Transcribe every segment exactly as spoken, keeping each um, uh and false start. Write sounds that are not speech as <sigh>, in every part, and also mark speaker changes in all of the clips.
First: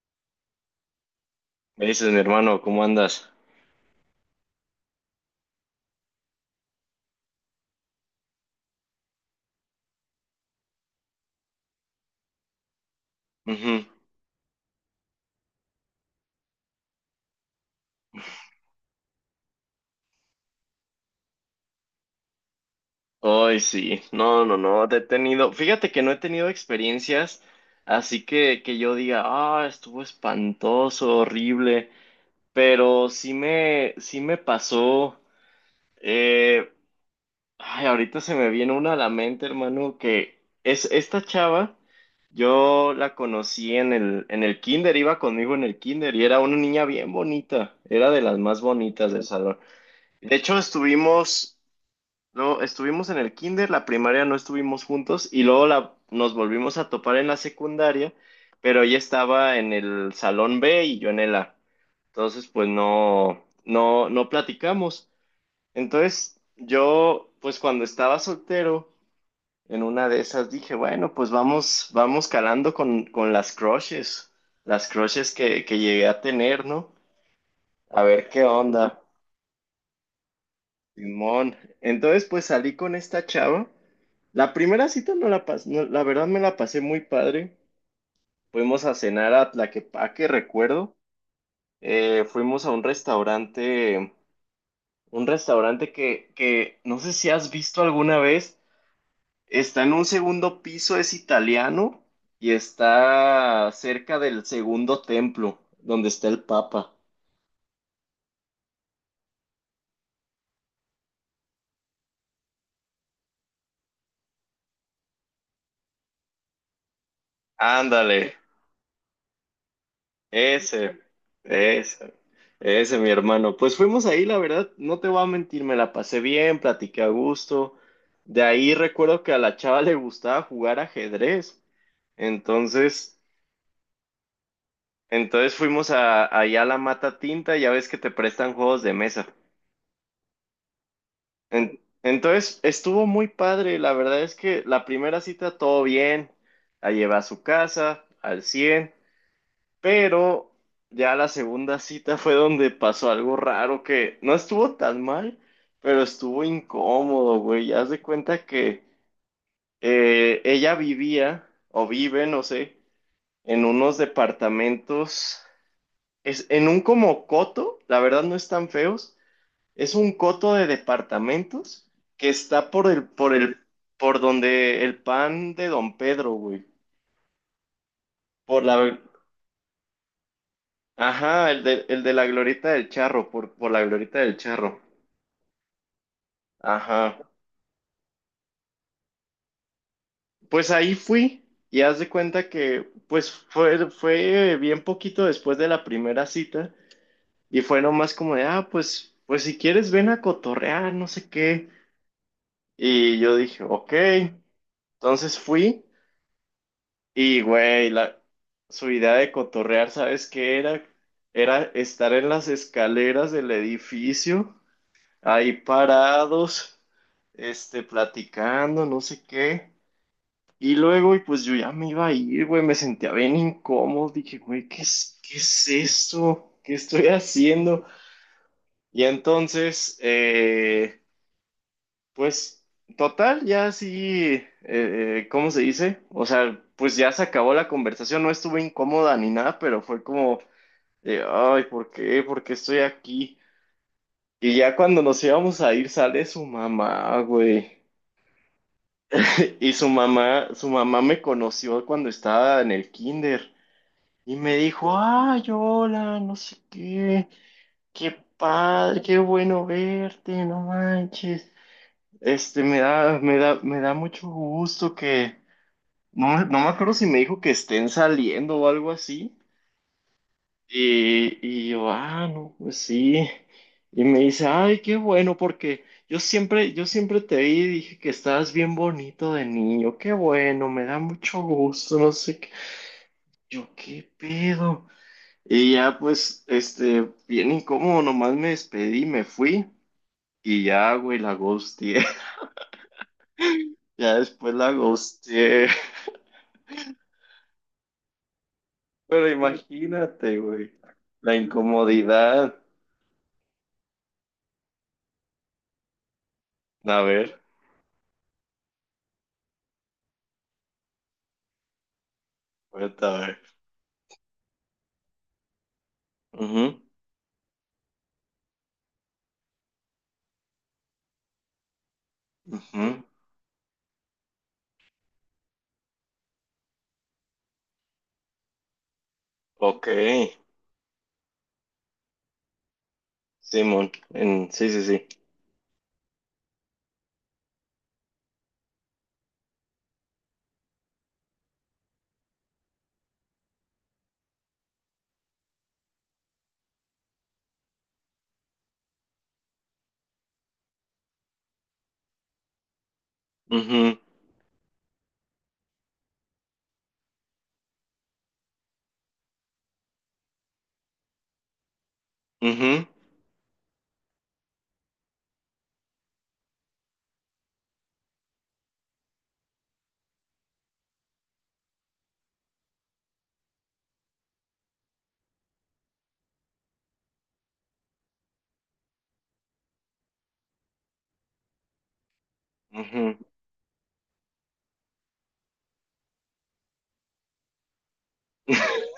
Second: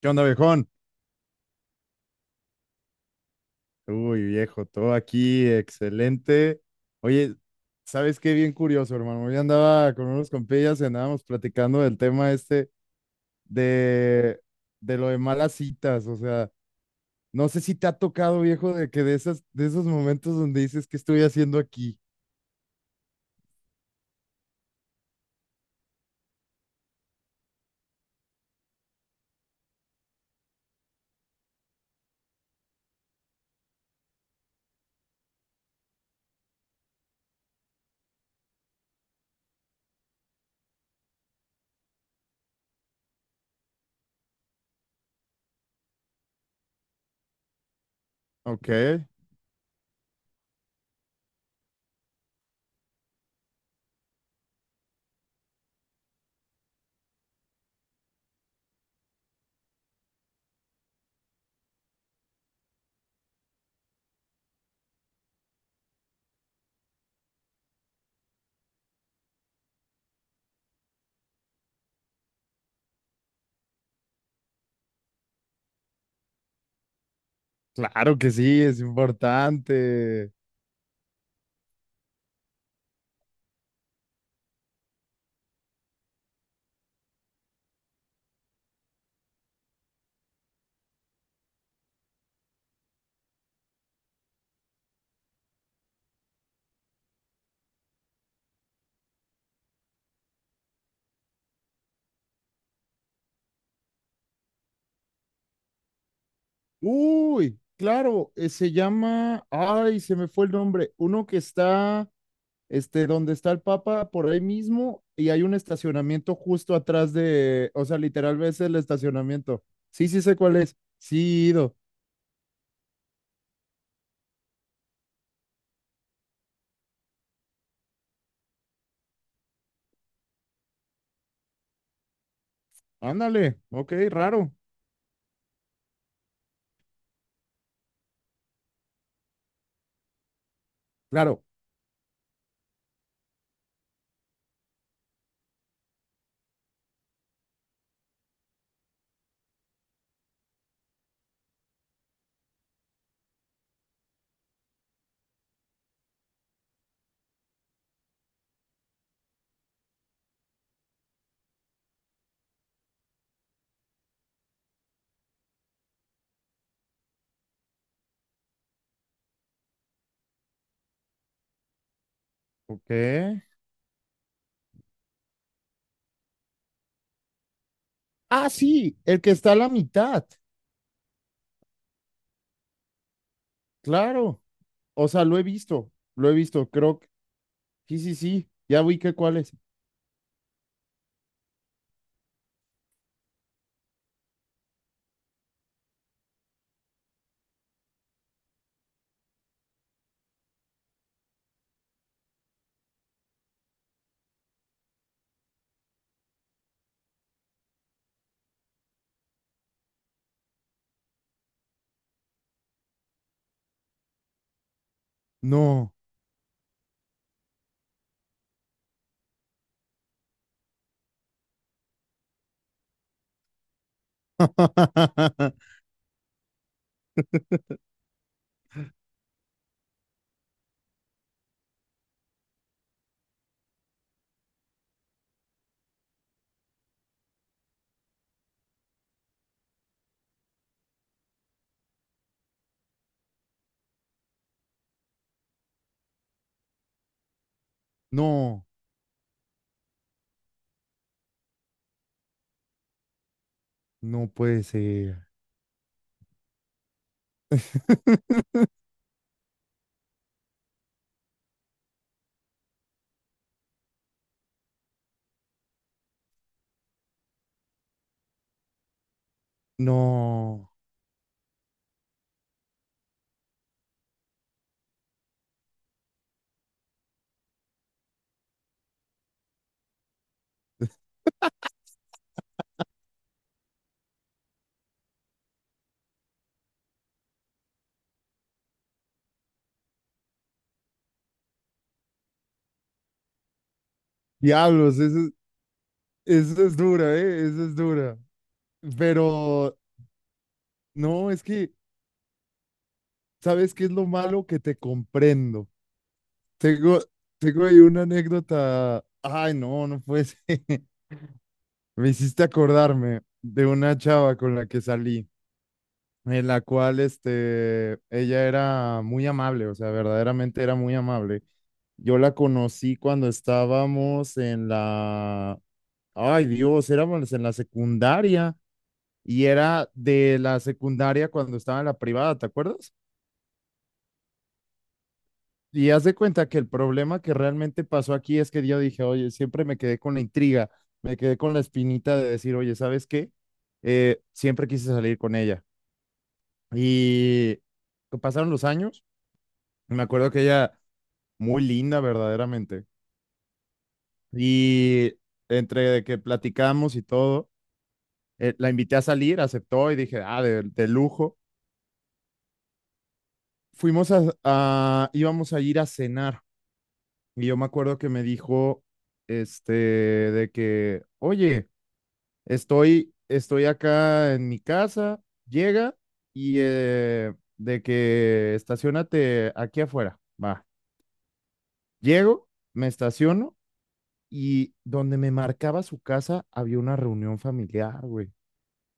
Speaker 1: ¿Qué onda, viejón?
Speaker 2: Me dices, mi hermano, ¿cómo andas?
Speaker 1: Uy, viejo, todo aquí, excelente. Oye, ¿sabes qué? Bien curioso, hermano. Hoy andaba con unos compillas y andábamos platicando del tema este
Speaker 2: Ujú.
Speaker 1: de, de lo de malas citas. O sea, no sé si te ha tocado, viejo, de que de esas, de esos momentos donde dices, ¿qué estoy haciendo aquí?
Speaker 2: Ay, sí. No, no, no. Te he tenido. Fíjate que no he tenido experiencias así que, que yo diga, ah, estuvo espantoso, horrible. Pero sí me, sí me pasó. eh, Ay, ahorita se me viene una a la mente, hermano, que es esta chava. Yo la conocí en el, en el kinder, iba conmigo en el kinder y era una niña bien bonita, era de las más
Speaker 1: Ok,
Speaker 2: bonitas del salón. De hecho, estuvimos No, estuvimos en el kinder, la primaria no estuvimos juntos y luego la, nos volvimos a topar en la secundaria, pero ella estaba en el salón B y yo en el A. Entonces, pues no, no, no platicamos. Entonces, yo, pues cuando estaba soltero, en una de esas dije, bueno, pues vamos, vamos calando con, con las crushes, las crushes que, que llegué a tener, ¿no? A
Speaker 1: claro
Speaker 2: ver
Speaker 1: que
Speaker 2: qué
Speaker 1: sí, es
Speaker 2: onda.
Speaker 1: importante.
Speaker 2: Simón. Entonces, pues salí con esta chava. La primera cita no la pasé, la verdad me la pasé muy padre. Fuimos a cenar a Tlaquepaque, recuerdo. Eh, fuimos a un restaurante, un restaurante que, que no sé si has visto alguna vez. Está en un segundo piso, es italiano y está cerca del segundo templo, donde está el Papa.
Speaker 1: Uy, claro, eh, se llama, ay, se me fue el nombre, uno que está... este, donde está el Papa, por ahí mismo, y hay un estacionamiento justo atrás de, o sea,
Speaker 2: Ándale.
Speaker 1: literal ves el estacionamiento. Sí, sí sé cuál es.
Speaker 2: Ese,
Speaker 1: Sí, ido.
Speaker 2: ese, Ese, mi hermano. Pues fuimos ahí, la verdad, no te voy a mentir, me la pasé bien, platiqué a gusto. De ahí recuerdo que a la chava le gustaba jugar ajedrez. Entonces,
Speaker 1: Ándale, ok, raro.
Speaker 2: entonces fuimos a, allá a la Mata Tinta, ya ves que te prestan juegos de mesa.
Speaker 1: Claro,
Speaker 2: En- entonces, estuvo muy padre, la verdad es que la primera cita todo bien, la llevé a su casa, al cien. Pero ya la segunda cita fue donde pasó algo raro que no estuvo tan mal, pero estuvo incómodo, güey. Haz de cuenta que eh, ella vivía, o vive, no sé, en unos departamentos, es, en un como coto, la verdad no están feos, es un coto de departamentos que está
Speaker 1: ok.
Speaker 2: por el, por el, por donde el pan de Don Pedro, güey.
Speaker 1: Ah,
Speaker 2: Por
Speaker 1: sí,
Speaker 2: la,
Speaker 1: el que está a la mitad,
Speaker 2: Ajá, el de, el de la Glorieta del Charro, por, por la Glorieta del
Speaker 1: claro.
Speaker 2: Charro.
Speaker 1: O sea, lo he visto, lo he visto, creo que,
Speaker 2: Ajá.
Speaker 1: sí, sí, sí, ya vi que cuál es.
Speaker 2: Pues ahí fui y haz de cuenta que pues fue, fue bien poquito después de la primera cita y fue nomás como de, ah, pues, pues si quieres ven a cotorrear, no sé qué. Y yo dije, ok. Entonces fui y, güey, la, su idea de cotorrear, ¿sabes qué era? Era estar en las escaleras del edificio ahí
Speaker 1: No,
Speaker 2: parados, este, platicando, no sé qué. Y luego, y pues yo ya me iba a ir, güey, me sentía bien incómodo, dije, güey, ¿qué es, qué
Speaker 1: <laughs>
Speaker 2: es esto? ¿Qué estoy haciendo? Y entonces, eh, pues, total, ya sí, eh, eh, ¿cómo se dice? O sea, pues ya se acabó la conversación, no estuve incómoda ni nada, pero fue como, de, ay, ¿por qué? ¿Por qué estoy aquí? Y ya cuando nos íbamos a ir, sale su mamá, güey.
Speaker 1: no,
Speaker 2: <laughs> Y su mamá, su mamá me conoció cuando estaba en el kinder
Speaker 1: no
Speaker 2: y me
Speaker 1: puede
Speaker 2: dijo,
Speaker 1: ser.
Speaker 2: ay, hola, no sé qué, qué
Speaker 1: <laughs>
Speaker 2: padre, qué bueno verte, no manches. Este, me da, me da, me da mucho gusto que, no, me- no me acuerdo si me dijo que estén saliendo o algo así,
Speaker 1: No,
Speaker 2: y, y yo, ah, no, pues sí. Y me dice, ay, qué bueno, porque yo siempre, yo siempre te vi y dije que estabas bien bonito de niño, qué bueno, me da mucho gusto, no sé qué. Yo, qué pedo. Y ya, pues, este, bien incómodo, nomás me despedí, me fui y ya, güey, la ghosteé. <laughs> Ya después la
Speaker 1: diablos, eso,
Speaker 2: ghosteé. <laughs>
Speaker 1: Eso es dura, ¿eh? Eso es dura.
Speaker 2: Pero
Speaker 1: Pero
Speaker 2: imagínate, güey,
Speaker 1: no,
Speaker 2: la
Speaker 1: es que,
Speaker 2: incomodidad.
Speaker 1: ¿sabes qué es lo malo? Que te comprendo. Tengo,
Speaker 2: A ver,
Speaker 1: tengo ahí una anécdota. Ay, no, no puede ser. <laughs> Me hiciste
Speaker 2: ahorita a
Speaker 1: acordarme
Speaker 2: ver.
Speaker 1: de una chava con la que salí, en la
Speaker 2: Ujú,
Speaker 1: cual, este, ella era muy amable, o sea, verdaderamente era muy amable. Yo la conocí
Speaker 2: ujú.
Speaker 1: cuando estábamos en la, ay Dios, éramos en la secundaria. Y
Speaker 2: Ok.
Speaker 1: era de la secundaria cuando estaba en la privada, ¿te acuerdas?
Speaker 2: Simón, en, sí, sí, sí.
Speaker 1: Y haz de cuenta que el problema que realmente pasó aquí es que yo dije, oye, siempre me quedé con la intriga, me quedé con la espinita de decir, oye, ¿sabes qué? Eh, siempre quise salir con ella. Y pasaron los años, y me acuerdo que ella, muy linda verdaderamente,
Speaker 2: Ujú,
Speaker 1: y entre de que platicamos y todo, eh, la invité a salir, aceptó y dije, ah, de, de lujo.
Speaker 2: ujú,
Speaker 1: Fuimos a, a, íbamos a ir a cenar. Y yo me acuerdo que me dijo, este, de que, oye, estoy, estoy acá en mi casa, llega y eh, de que estacionate aquí afuera. Va, llego, me
Speaker 2: ujú.
Speaker 1: estaciono y donde me marcaba su casa había una reunión familiar, güey.
Speaker 2: <laughs>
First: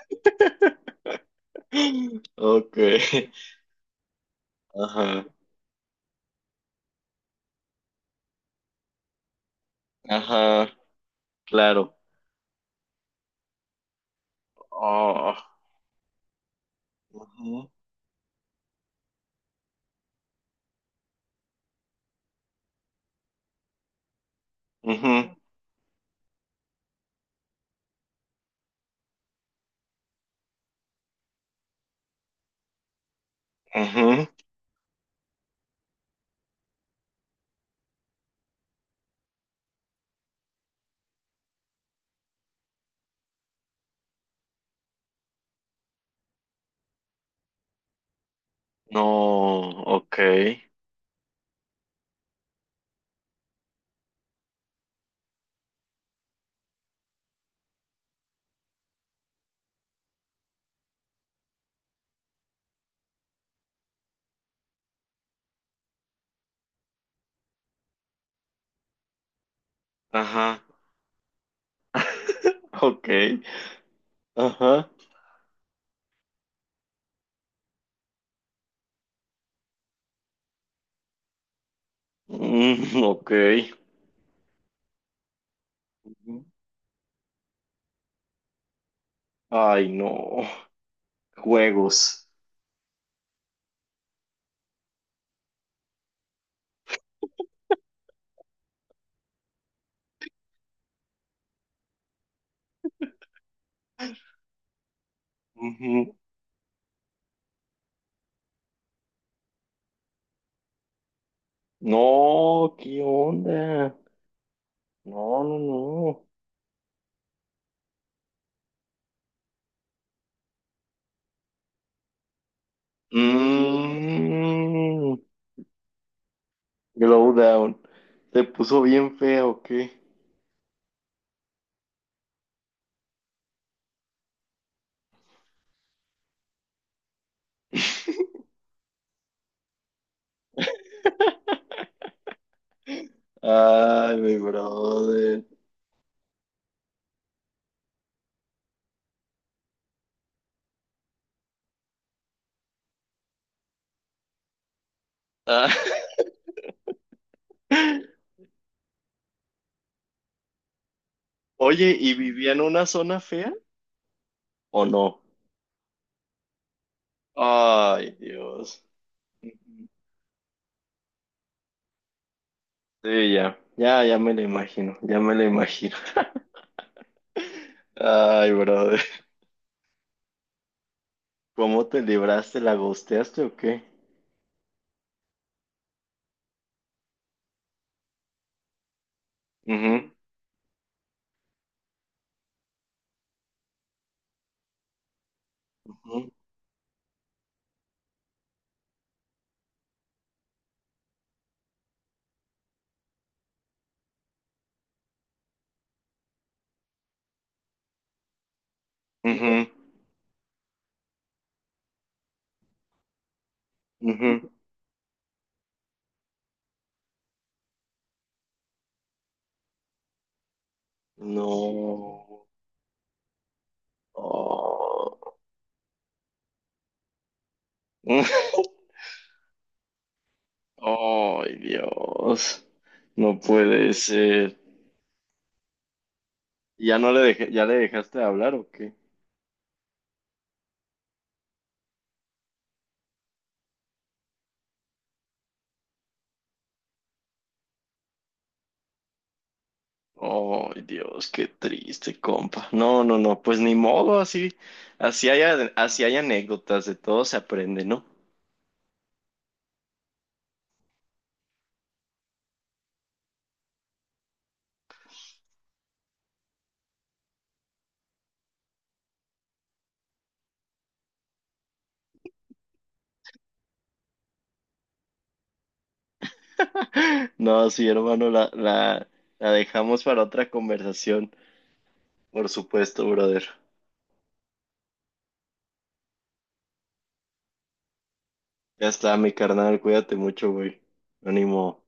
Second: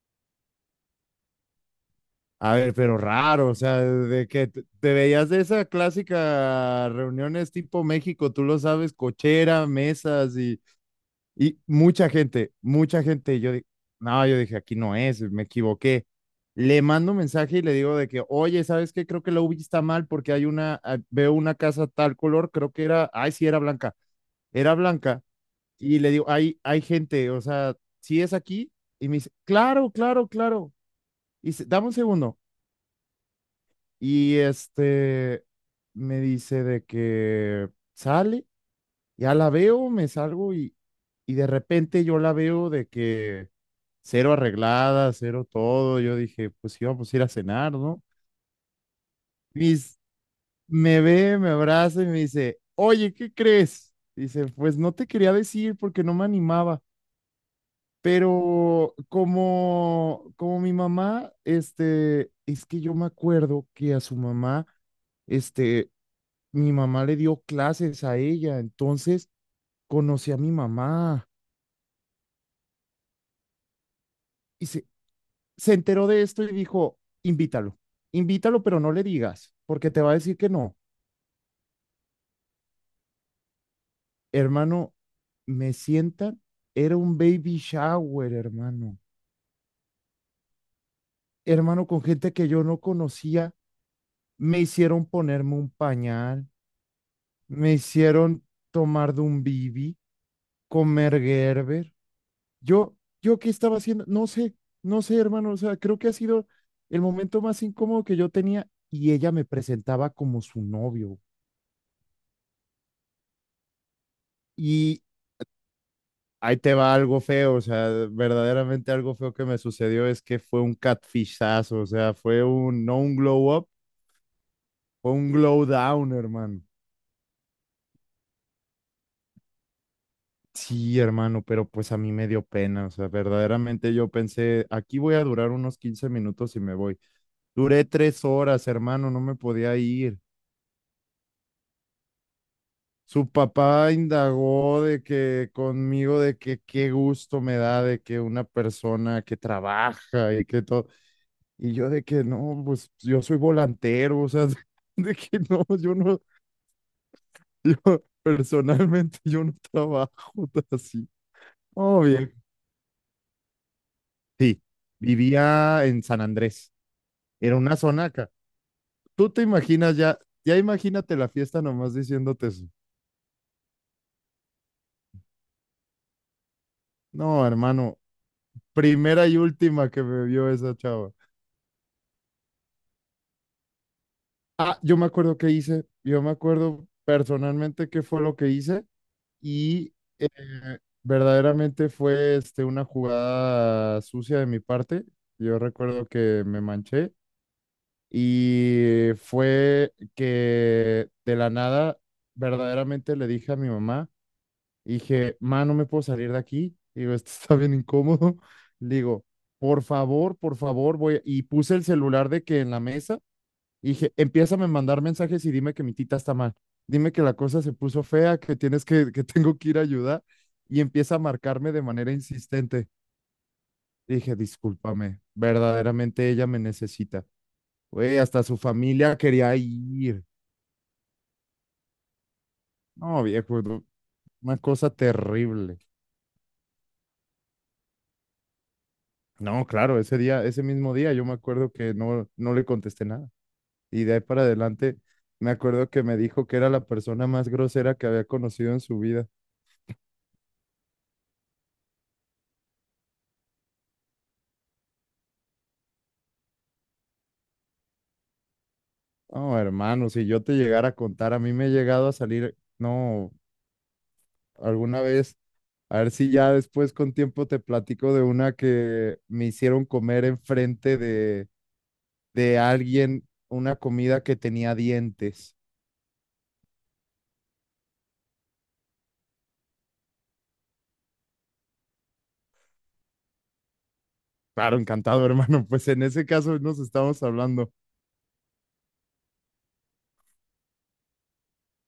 Speaker 1: A ver,
Speaker 2: Ok,
Speaker 1: pero raro, o sea, de que te te
Speaker 2: ajá,
Speaker 1: veías de esa clásica reuniones tipo México, tú lo sabes, cochera, mesas. y
Speaker 2: ajá,
Speaker 1: Y
Speaker 2: claro.
Speaker 1: mucha gente, mucha gente, yo dije, no, yo dije, aquí no es,
Speaker 2: Oh,
Speaker 1: me equivoqué. Le mando un mensaje y
Speaker 2: ujú,
Speaker 1: le digo de que, oye, ¿sabes qué? Creo que la UBI está mal porque hay una, ah, veo una casa tal color, creo que era, ay, sí, era blanca, era blanca.
Speaker 2: ujú,
Speaker 1: Y le digo, hay, ¿hay gente, o sea, si es aquí? Y me dice, claro, claro, claro. Y dice, dame un segundo.
Speaker 2: ujú.
Speaker 1: Y este, me dice de que sale, ya la veo, me salgo y, y de repente yo la veo de que cero arreglada, cero todo. Yo dije, pues íbamos a ir a cenar, ¿no?
Speaker 2: No,
Speaker 1: Mis,
Speaker 2: ok,
Speaker 1: me ve, me abraza y me dice, oye, ¿qué crees? Dice, pues no te quería decir porque no me animaba, pero como, como mi mamá, este, es que yo me acuerdo que a su mamá, este, mi mamá le dio clases a ella, entonces conocí a mi
Speaker 2: ajá,
Speaker 1: mamá.
Speaker 2: ok,
Speaker 1: Y
Speaker 2: ajá,
Speaker 1: se enteró de esto y dijo, invítalo, invítalo, pero no le digas, porque te va a decir que no.
Speaker 2: mm, ok.
Speaker 1: Hermano, me sientan,
Speaker 2: Ujú.
Speaker 1: era un baby shower, hermano.
Speaker 2: Ay, no,
Speaker 1: Hermano, con
Speaker 2: juegos.
Speaker 1: gente que yo no conocía, me hicieron ponerme un pañal, me hicieron tomar de un bibi, comer Gerber. Yo, yo qué estaba haciendo, no sé, no sé, hermano, o sea, creo que ha
Speaker 2: Ujú.
Speaker 1: sido el momento más incómodo que yo tenía y ella me presentaba como su novio.
Speaker 2: No, ¿qué onda?
Speaker 1: Y,
Speaker 2: No, no, no.
Speaker 1: ahí te va algo feo, o sea, verdaderamente algo feo que me sucedió es que fue un catfishazo, o sea, fue un, no un glow up, fue
Speaker 2: Mm,
Speaker 1: un glow down, hermano.
Speaker 2: Glowdown. ¿Te puso bien fea o qué?
Speaker 1: Sí, hermano, pero pues a mí me dio pena, o sea, verdaderamente yo pensé, aquí voy a durar unos quince minutos y me voy. Duré tres horas, hermano, no me podía ir. Su papá
Speaker 2: Ay, mi
Speaker 1: indagó de
Speaker 2: brother.
Speaker 1: que conmigo, de que qué gusto me da de que una persona que trabaja y que todo. Y yo de que no, pues yo soy volantero, o sea, <laughs> de que no,
Speaker 2: Ah,
Speaker 1: yo no, <laughs> yo
Speaker 2: <laughs>
Speaker 1: personalmente yo no trabajo <laughs> así.
Speaker 2: Oye,
Speaker 1: Oh,
Speaker 2: ¿y
Speaker 1: bien.
Speaker 2: vivía en una zona fea
Speaker 1: Sí,
Speaker 2: o no?
Speaker 1: vivía en San Andrés, era una zona
Speaker 2: Ay,
Speaker 1: acá.
Speaker 2: Dios.
Speaker 1: Tú te imaginas ya, ya imagínate la fiesta nomás diciéndote eso.
Speaker 2: Sí, ya. Ya, ya me lo imagino. Ya me lo imagino.
Speaker 1: No,
Speaker 2: <laughs>
Speaker 1: hermano,
Speaker 2: Ay, brother.
Speaker 1: primera y última que me vio esa chava.
Speaker 2: ¿Cómo te libraste? ¿La gosteaste o qué?
Speaker 1: Ah, yo me acuerdo qué hice, yo me acuerdo personalmente qué fue lo que hice. Y
Speaker 2: Ujú,
Speaker 1: eh, verdaderamente fue este, una jugada sucia de mi parte. Yo recuerdo
Speaker 2: ujú,
Speaker 1: que me manché y fue que de la nada verdaderamente le dije a mi mamá, dije, ma, no me puedo salir de aquí. Digo, esto está bien incómodo. <laughs> Le digo,
Speaker 2: ujú,
Speaker 1: por favor, por favor, voy. Y puse el celular de que en la mesa y dije,
Speaker 2: ujú.
Speaker 1: empiézame a mandar mensajes y dime que mi tita está mal. Dime que la cosa se puso fea, que tienes que, que <laughs> tengo que ir a ayudar. Y empieza a marcarme de manera
Speaker 2: No.
Speaker 1: insistente. Dije, discúlpame,
Speaker 2: Oh.
Speaker 1: verdaderamente ella me necesita. Güey, hasta su
Speaker 2: <laughs>
Speaker 1: familia quería ir.
Speaker 2: Ay, Dios.
Speaker 1: No,
Speaker 2: No
Speaker 1: viejo, no,
Speaker 2: puede
Speaker 1: una
Speaker 2: ser.
Speaker 1: cosa terrible.
Speaker 2: ¿Ya no le dejé, ya le dejaste de hablar o qué?
Speaker 1: No, claro, ese día, ese mismo día, yo me acuerdo que no, no le contesté nada. Y de ahí para adelante, me acuerdo que me dijo que era la persona más grosera que había conocido en su vida.
Speaker 2: Ay, Dios, qué triste, compa. No, no, no, pues ni modo, así, así hay, a- así hay anécdotas, de todo se aprende, ¿no?
Speaker 1: No, hermano, si yo te llegara a contar, a mí me he llegado a salir, no, alguna vez, a ver si ya después con tiempo te platico de una que me hicieron comer enfrente de, de alguien una comida que tenía dientes.
Speaker 2: <laughs> No, sí, hermano, la, la, la dejamos para otra conversación, por supuesto, brother.
Speaker 1: Claro, encantado, <laughs> hermano, pues en ese caso nos estamos hablando.
Speaker 2: Ya está, mi carnal, cuídate mucho, güey. Ánimo.